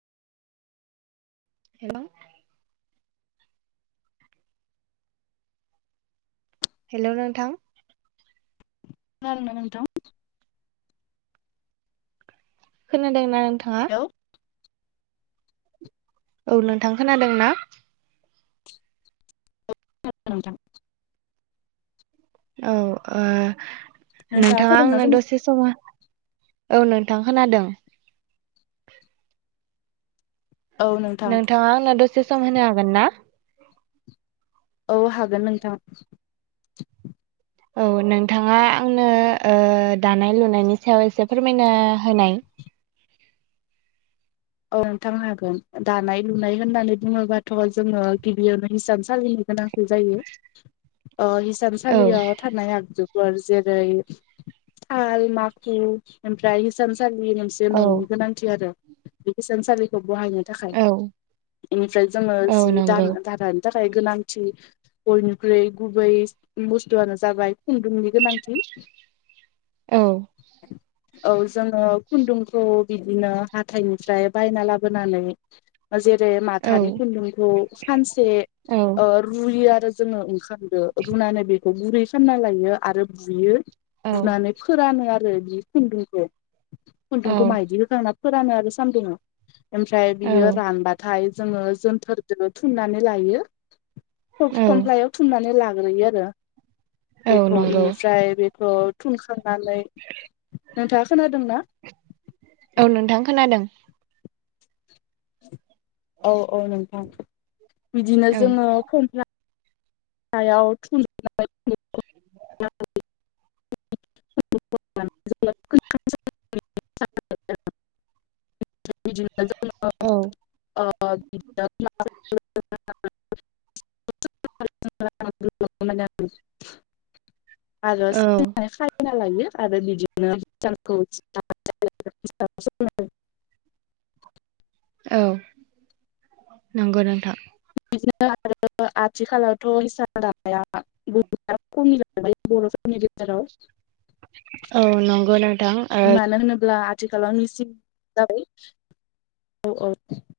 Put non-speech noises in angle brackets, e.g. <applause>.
हेल' hello नोंथां खोनादों ना नोंथां? खोनादों ना नोंथाङा? <inaudible> औ नोंथां खोनादों ना? औ नोंथां औ ओ नोंथाङा खोनादोंना आंनो खोनायाखै दसे समा औ नोंथां खोनादों। औ नोंथां नोंथाङा आंनो दसे सम होनो हागोन ना? औ हागोन नोंथां। औ नोंथाङा आंनो ओ दानाय लुनायनि सायाव एसे फोरमायनो होनाय। औ नोंथां हागोन दानाय लुनाय होननानै बुङोबाथ' जोङो गिबियावनो हिसान सालिनि गोनां जायो। <inaudible> ओ औ हिसानसालियाव थानाय आगजु। जेरै थाल माखु ओमफ्राय इसानसालि। औ <unintelligible> गोनांथि आरो इसान सानसालिखौ बहायनो थाखाय औ एनिफ्राय जोङो औ जि नंगौ दान दारान। थाखाय गोनांथि बयनिख्रुइ गुबै बुस्थुआनो जाबाय। खुन्दुंनि गोनांथि। <inaudible> औ औ जोङो खुन्दुंखौ बिदिनो हाथाइनिफ्राय बायना लाबोनानै जेरै औ माथानि खुन्दुंखौ सानसे औ ओ रुयो आरो जोङो ओंखाम। दो रुनानै बेखौ गुरै सोमना लायो आरो बुयो। औ बुनानै फोरानो आरो बि खुन्दुंखौ खुन्दुंखौ माइदि होखांना। फोरानो आरो सानदुङाव ओमफ्राय औ बियो रानबाथाय। जोङो जोनथोरजोंनो थुननानै लायो। औ ख-खम्लायाव थुमनानै लाग्रोयो आरो औ बेखौ नंगौ एनिफ्राय बेखौ थुनखांनानै नोंथाङा खोनादोंना? औ नोंथां खोनादों। औ औ नोंथां बिदिनो औ जोङो फम्फ्ला हायाव थुन <unintelligible> <unintelligible> <unintelligible> औ <unintelligible> <unintelligible> आरो औ <unintelligible> खाना लायो आरो बिदिनो <unintelligible> औ नंगौ नोंथां। <unintelligible> आथिखालावथ' <unintelligible> हेल' मानो औ नंगौ नोंथां ओ होनोब्ला खाथि खाालनिसिम जाबाय औ औ